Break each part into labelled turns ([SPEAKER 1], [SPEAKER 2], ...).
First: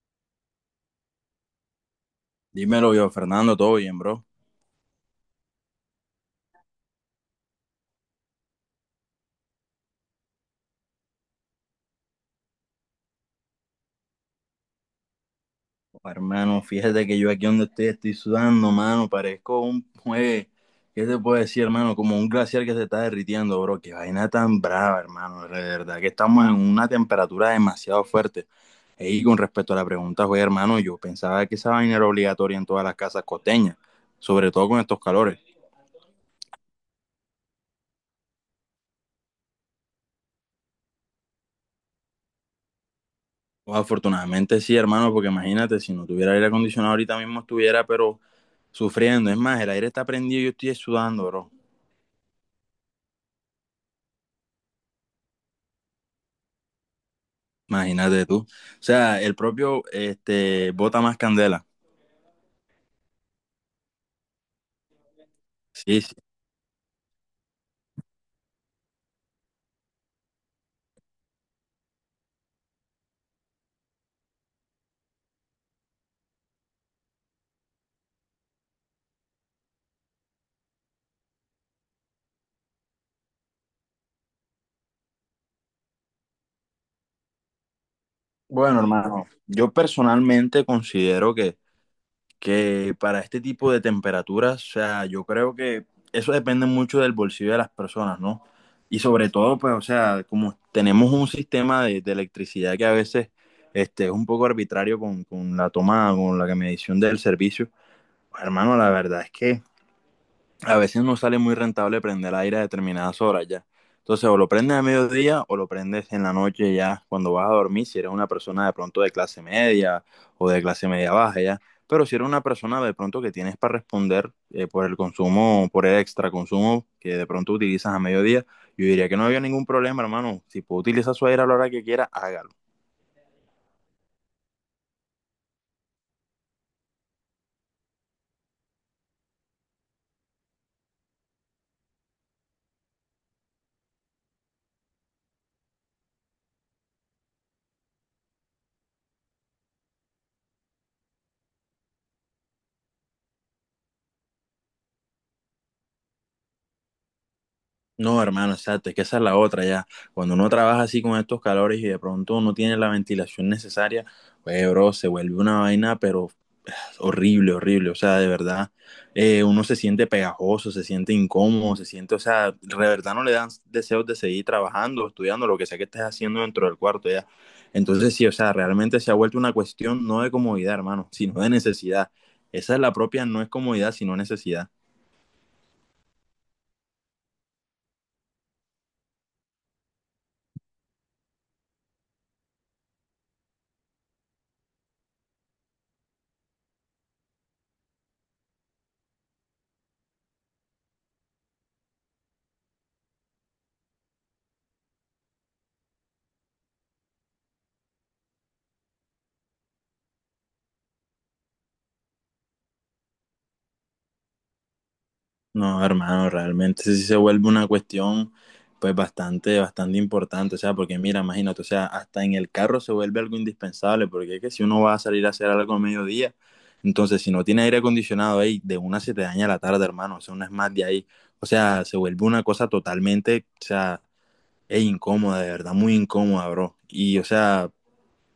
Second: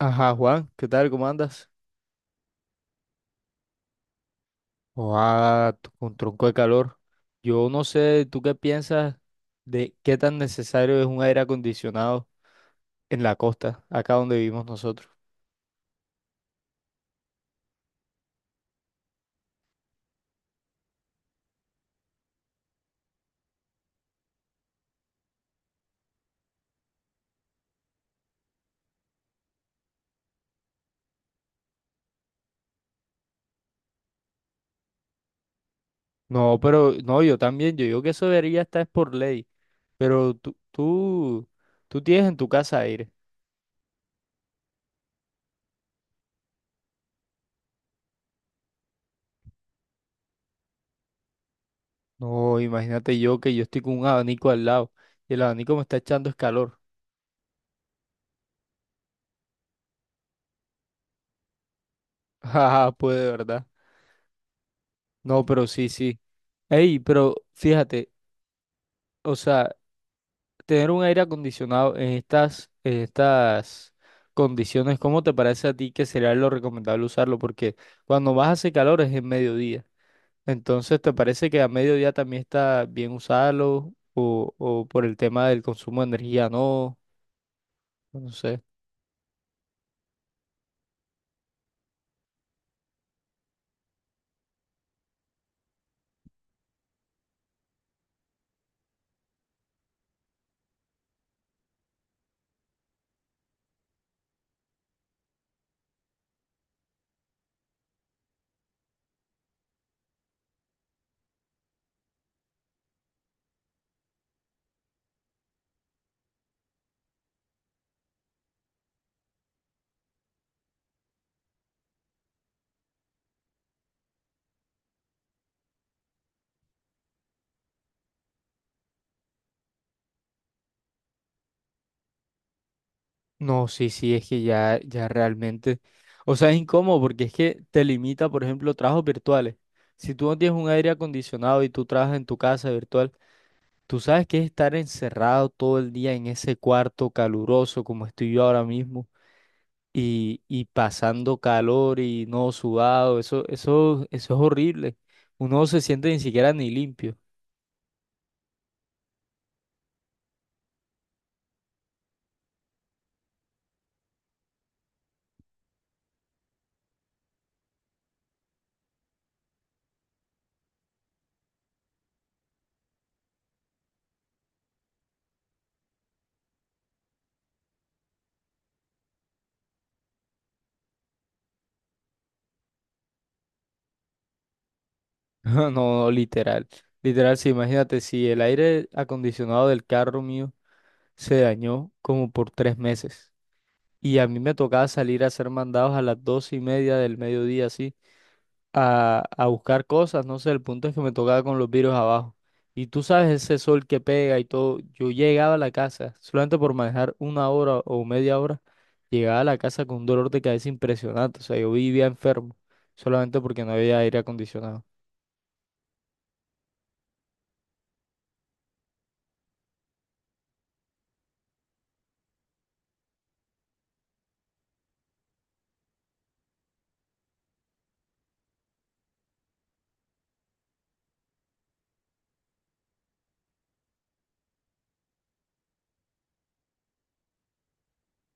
[SPEAKER 1] Ajá, Juan, ¿qué tal? ¿Cómo andas?
[SPEAKER 2] Dímelo yo, Fernando, todo bien, bro.
[SPEAKER 1] Oa, con tronco de calor. Yo no sé, ¿tú qué piensas de qué tan necesario es un aire acondicionado en la costa, acá donde vivimos nosotros?
[SPEAKER 2] Oh, hermano, fíjate que yo aquí donde estoy sudando, mano. Parezco un juez. ¿Qué te puedo decir, hermano? Como un glaciar que se está derritiendo, bro. Qué vaina tan brava, hermano. De verdad que estamos en una temperatura demasiado fuerte. Y con respecto a la pregunta, güey, hermano, yo pensaba que esa vaina era obligatoria en todas las casas costeñas, sobre todo con estos calores.
[SPEAKER 1] No, pero no, yo también, yo digo que eso debería estar por ley, pero tú tienes en tu casa aire.
[SPEAKER 2] Pues, afortunadamente sí, hermano, porque imagínate, si no tuviera aire acondicionado ahorita mismo estuviera, pero sufriendo. Es más, el aire está prendido y yo estoy sudando, bro.
[SPEAKER 1] No, imagínate yo que yo estoy con un abanico al lado y el abanico me está echando es calor.
[SPEAKER 2] Imagínate tú. O sea, el propio bota más candela.
[SPEAKER 1] Ajá, pues de verdad. No, pero sí,
[SPEAKER 2] Sí, sí.
[SPEAKER 1] sí. Ey, pero fíjate. O sea, Tener un aire acondicionado en estas condiciones, ¿cómo te parece a ti que sería lo recomendable usarlo? Porque cuando más hace calor es en mediodía. Entonces, ¿te parece que a mediodía también está bien usarlo? O por el tema del consumo de energía, no, no sé.
[SPEAKER 2] Bueno, hermano, yo personalmente considero que para este tipo de temperaturas, o sea, yo creo que eso depende mucho del bolsillo de las personas, ¿no? Y sobre todo, pues, o sea, como tenemos un sistema de electricidad que a veces es un poco arbitrario con la toma, con la medición del servicio, pues, hermano, la verdad es que a veces no sale muy rentable prender aire a determinadas horas ya. Entonces, o lo prendes a mediodía o lo prendes en la noche ya, cuando vas a dormir, si eres una persona de pronto de clase media o de clase media baja ya. Pero si eres una persona de pronto que tienes para responder por el consumo, por el extra consumo que de pronto utilizas a mediodía, yo diría que no había ningún problema, hermano. Si puede utilizar su aire a la hora que quiera, hágalo.
[SPEAKER 1] No, sí, sí, es que ya realmente. O sea, es incómodo porque es que te limita, por ejemplo, trabajos virtuales. Si tú no tienes un aire acondicionado y tú trabajas en tu casa virtual, tú sabes que es estar encerrado todo el día en ese cuarto caluroso como estoy yo ahora mismo y pasando calor y no sudado, eso es horrible. Uno no se siente ni siquiera ni limpio.
[SPEAKER 2] No, hermano, exacto, es que esa es la otra ya. Cuando uno trabaja así con estos calores y de pronto no tiene la ventilación necesaria, pues, bro, se vuelve una vaina, pero horrible, horrible. O sea, de verdad, uno se siente pegajoso, se siente incómodo, se siente, o sea, de verdad no le dan deseos de seguir trabajando, estudiando, lo que sea que estés haciendo dentro del cuarto ya. Entonces, sí, o sea, realmente se ha vuelto una cuestión no de comodidad, hermano, sino de necesidad. Esa es la propia, no es comodidad, sino necesidad.
[SPEAKER 1] No, no, literal. Literal, sí, imagínate si el aire acondicionado del carro mío se dañó como por 3 meses y a mí me tocaba salir a hacer mandados a las 12 y media del mediodía, así a buscar cosas, no sé, el punto es que me tocaba con los virus abajo. Y tú sabes ese sol que pega y todo. Yo llegaba a la casa, solamente por manejar 1 hora o media hora, llegaba a la casa con un dolor de cabeza impresionante. O sea, yo vivía enfermo, solamente porque no había aire acondicionado.
[SPEAKER 2] No, hermano, realmente sí se vuelve una cuestión pues bastante, bastante importante, o sea, porque mira, imagínate, o sea, hasta en el carro se vuelve algo indispensable, porque es que si uno va a salir a hacer algo a mediodía, entonces si no tiene aire acondicionado ahí, de una se te daña la tarde, hermano, o sea, una es más de ahí, o sea, se vuelve una cosa totalmente, o sea, es incómoda, de verdad, muy incómoda, bro, y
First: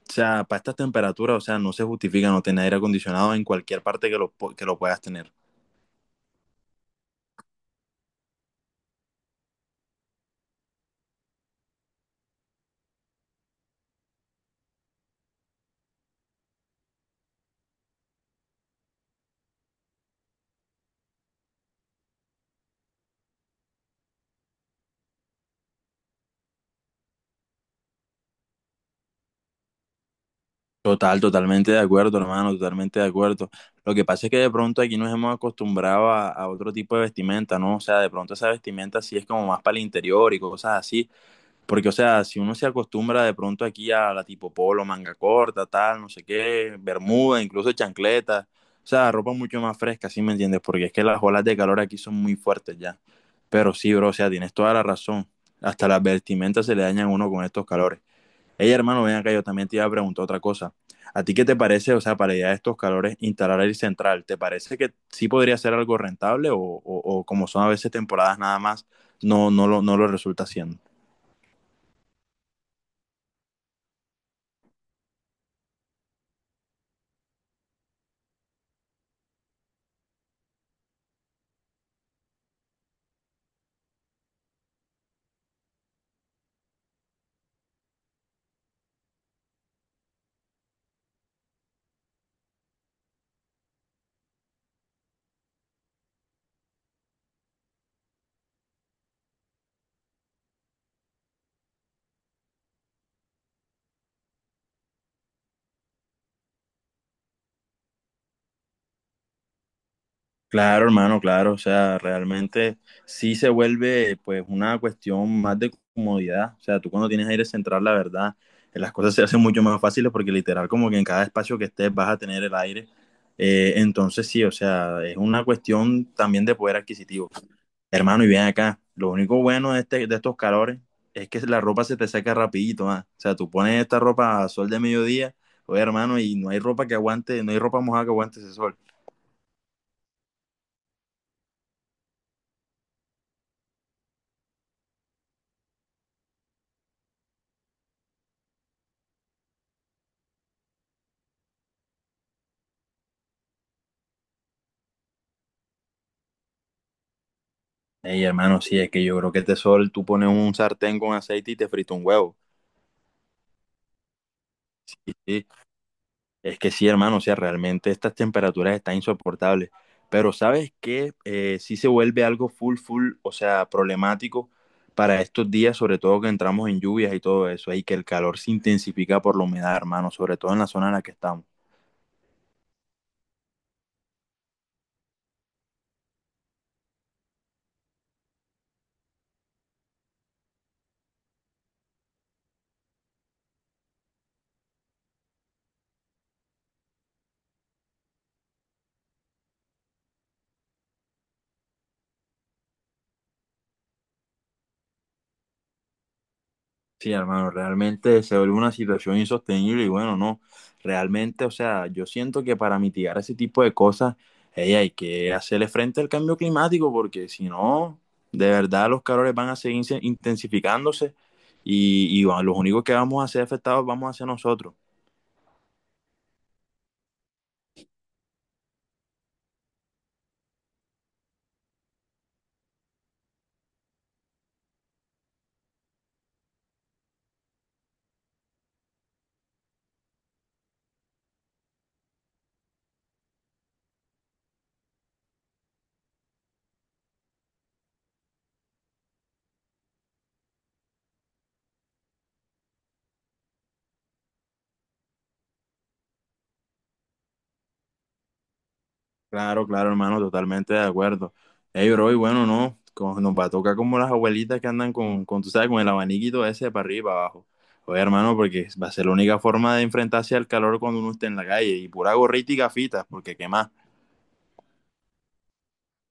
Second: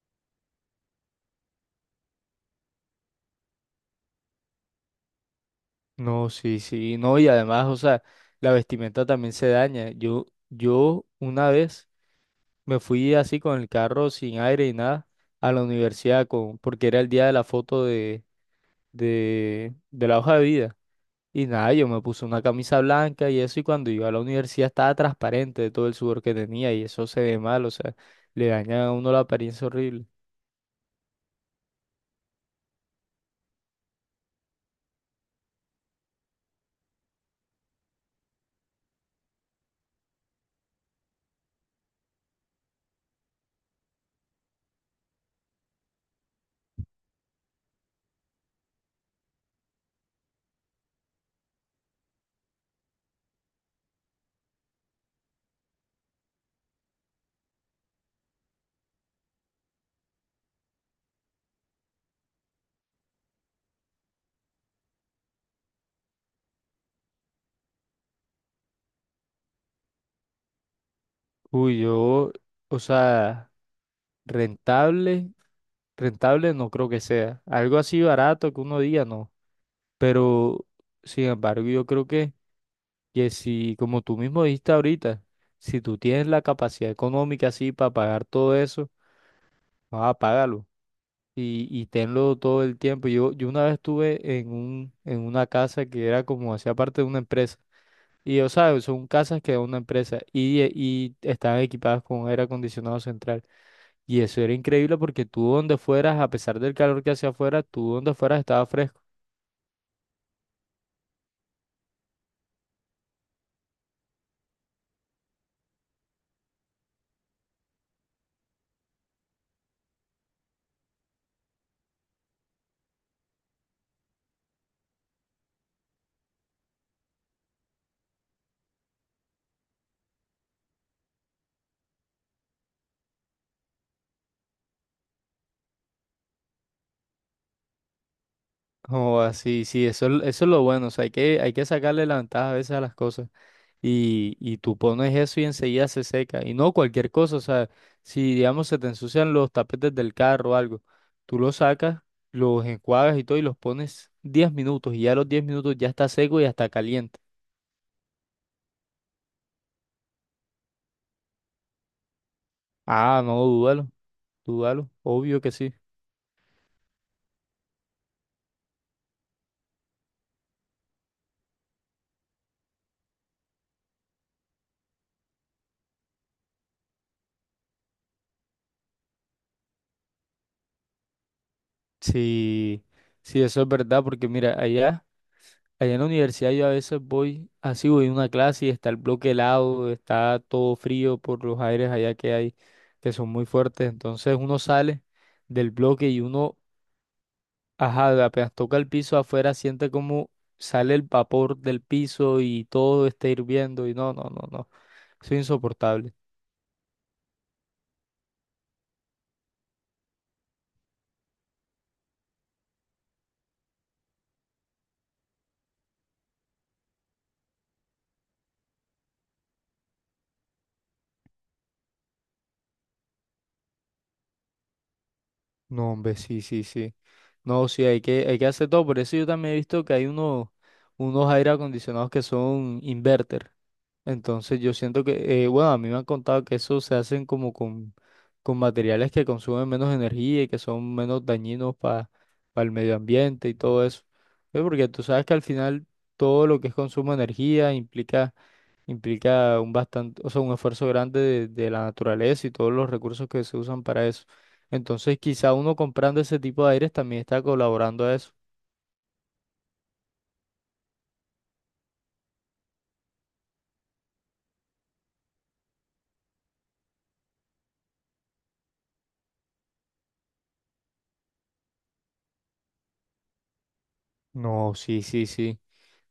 [SPEAKER 2] o sea, para estas temperaturas, o sea, no se justifica no tener aire acondicionado en cualquier parte que que lo puedas tener.
[SPEAKER 1] No, sí, sí, no, y además, o sea, la vestimenta también se daña. Yo una vez me fui así con el carro sin aire y nada a la universidad con, porque era el día de la foto de de la hoja de vida. Y nada, yo me puse una camisa blanca y eso, y cuando iba a la universidad estaba transparente de todo el sudor que tenía, y eso se ve mal, o sea, le daña a uno la apariencia horrible.
[SPEAKER 2] Total, totalmente de acuerdo, hermano, totalmente de acuerdo. Lo que pasa es que de pronto aquí nos hemos acostumbrado a otro tipo de vestimenta, ¿no? O sea, de pronto esa vestimenta sí es como más para el interior y cosas así, porque, o sea, si uno se acostumbra de pronto aquí a la tipo polo, manga corta, tal, no sé qué, bermuda, incluso chancleta, o sea, ropa mucho más fresca, ¿sí me entiendes? Porque es que las olas de calor aquí son muy fuertes ya. Pero sí, bro, o sea, tienes toda la razón. Hasta las vestimentas se le dañan a uno con estos calores. Ey, hermano, ven acá, yo también te iba a preguntar otra cosa. ¿A ti qué te parece, o sea, para ya estos calores, instalar el central? ¿Te parece que sí podría ser algo rentable o como son a veces temporadas nada más, no, no lo resulta siendo?
[SPEAKER 1] Uy, yo, o sea, rentable, rentable no creo que sea. Algo así barato que uno diga, no. Pero, sin embargo, yo creo que si, como tú mismo dijiste ahorita, si tú tienes la capacidad económica así para pagar todo eso, no, y tenlo todo el tiempo. Yo una vez estuve en una casa que era como hacía parte de una empresa. Y o sea, son casas que da una empresa y estaban equipadas con aire acondicionado central. Y eso era increíble porque tú donde fueras, a pesar del calor que hacía afuera, tú donde fueras estaba fresco.
[SPEAKER 2] Claro, hermano, claro, o sea, realmente sí se vuelve pues una cuestión más de comodidad, o sea, tú cuando tienes aire central, la verdad, las cosas se hacen mucho más fáciles porque literal como que en cada espacio que estés vas a tener el aire. Entonces sí, o sea, es una cuestión también de poder adquisitivo. Hermano, y bien acá. Lo único bueno de estos calores es que la ropa se te seca rapidito, ah. O sea, tú pones esta ropa a sol de mediodía, oye, hermano, y no hay ropa que aguante, no hay ropa mojada que aguante ese sol.
[SPEAKER 1] Oh así, sí, eso, eso es lo bueno. O sea, hay que sacarle la ventaja a veces a las cosas. Y tú pones eso y enseguida se seca. Y no cualquier cosa, o sea, si digamos se te ensucian los tapetes del carro o algo, tú los sacas, los enjuagas y todo y los pones 10 minutos y ya a los 10 minutos ya está seco y hasta caliente.
[SPEAKER 2] Ey, hermano, sí, es que yo creo que este sol, tú pones un sartén con aceite y te frita un huevo.
[SPEAKER 1] Ah, no, dúdalo, dúdalo,
[SPEAKER 2] Sí,
[SPEAKER 1] obvio
[SPEAKER 2] sí.
[SPEAKER 1] que sí.
[SPEAKER 2] Es que sí, hermano, o sea, realmente estas temperaturas están insoportables. Pero ¿sabes qué? Sí se vuelve algo full, full, o sea, problemático para estos días, sobre todo que entramos en lluvias y todo eso, y que el calor se intensifica por la humedad, hermano, sobre todo en la zona en la que estamos.
[SPEAKER 1] Sí, sí, eso es verdad, porque mira, allá. Allá en la universidad yo a veces voy, así voy a una clase y está el bloque helado, está todo frío por los aires allá que hay, que son muy fuertes. Entonces uno sale del bloque y uno, ajá, apenas toca el piso afuera, siente como sale el vapor del piso y todo está hirviendo y no, eso es insoportable.
[SPEAKER 2] Sí, hermano, realmente se vuelve una situación insostenible y bueno, no, realmente, o sea, yo siento que para mitigar ese tipo de cosas, ey, hay que hacerle frente al cambio climático porque si no, de verdad los calores van a seguir intensificándose y bueno, los únicos que vamos a ser afectados vamos a ser nosotros.
[SPEAKER 1] No, hombre, sí, sí, sí. No, sí, hay que hacer todo. Por eso yo también he visto que hay unos, unos aire acondicionados que son inverter. Entonces yo siento que, bueno, a mí me han contado que eso se hacen como con materiales que consumen menos energía y que son menos dañinos para el medio ambiente y todo eso. Porque tú sabes que al final todo lo que es consumo de energía implica, implica un bastante, o sea, un esfuerzo grande de la naturaleza y todos los recursos que se usan para eso. Entonces quizá uno comprando ese tipo de aires también está colaborando a eso.
[SPEAKER 2] Claro, claro, hermano, totalmente de acuerdo. Ey, bro, y bueno, no, nos va a tocar como las abuelitas que andan tú sabes, con el abaniquito ese para arriba y para abajo. Oye, hermano, porque va a ser la única forma de enfrentarse al calor cuando uno esté en la calle, y pura gorrita y gafitas, porque qué más.
[SPEAKER 1] No, sí, sí, sí.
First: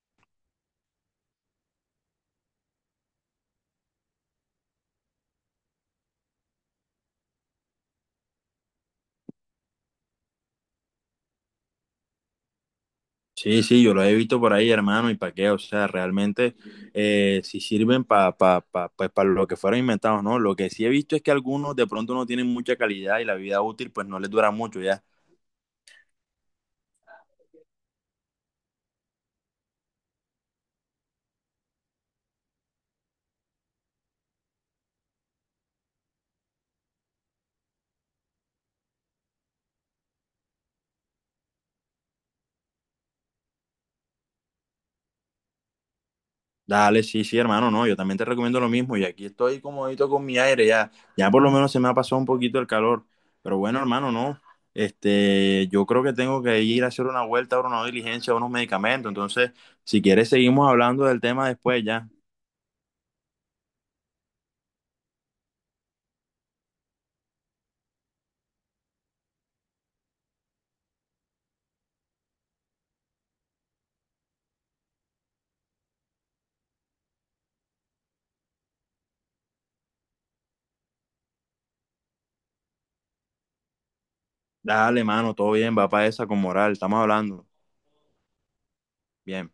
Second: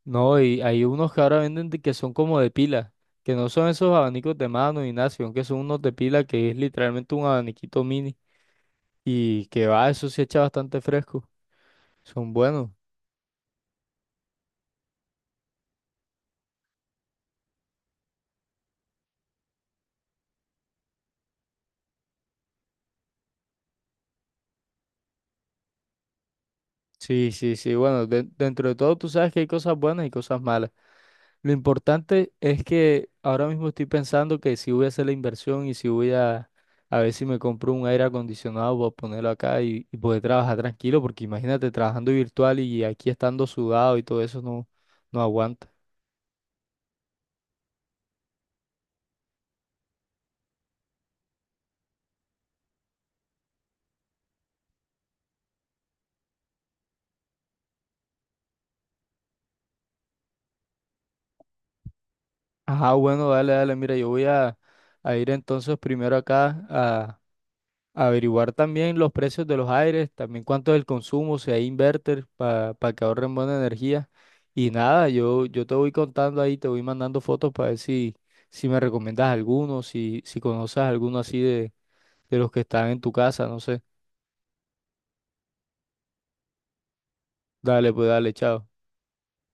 [SPEAKER 1] No, y hay unos que ahora venden que son como de pila, que no son esos abanicos de mano, Ignacio, aunque son unos de pila que es literalmente un abaniquito mini y que va, eso se echa bastante fresco. Son buenos.
[SPEAKER 2] Sí, sí, yo lo he visto por ahí, hermano, y para qué, o sea, realmente sí sirven para pues, para lo que fueron inventados, ¿no? Lo que sí he visto es que algunos de pronto no tienen mucha calidad y la vida útil pues no les dura mucho, ya.
[SPEAKER 1] Sí, sí, sí, bueno, dentro de todo tú sabes que hay cosas buenas y cosas malas. Lo importante es que ahora mismo estoy pensando que si voy a hacer la inversión y si a ver si me compro un aire acondicionado para ponerlo acá y poder trabajar tranquilo, porque imagínate trabajando virtual y aquí estando sudado y todo eso no, no aguanta.
[SPEAKER 2] Dale, sí, sí, hermano, no, yo también te recomiendo lo mismo y aquí estoy comodito con mi aire, ya, ya por lo menos se me ha pasado un poquito el calor, pero bueno, hermano, no, yo creo que tengo que ir a hacer una vuelta, ahora una diligencia, unos medicamentos, entonces, si quieres seguimos hablando del tema después, ya,
[SPEAKER 1] Ajá, bueno, dale, dale, mira, a ir entonces primero a averiguar también los precios de los aires, también cuánto es el consumo, si hay inverter para que ahorren buena energía. Y nada, yo te voy contando ahí, te voy mandando fotos para ver si, si me recomiendas alguno, si, si conoces alguno así de los que están en tu casa, no sé.
[SPEAKER 2] dale, hermano, todo bien, va para esa con moral, estamos hablando,
[SPEAKER 1] Dale, pues dale, chao.
[SPEAKER 2] bien.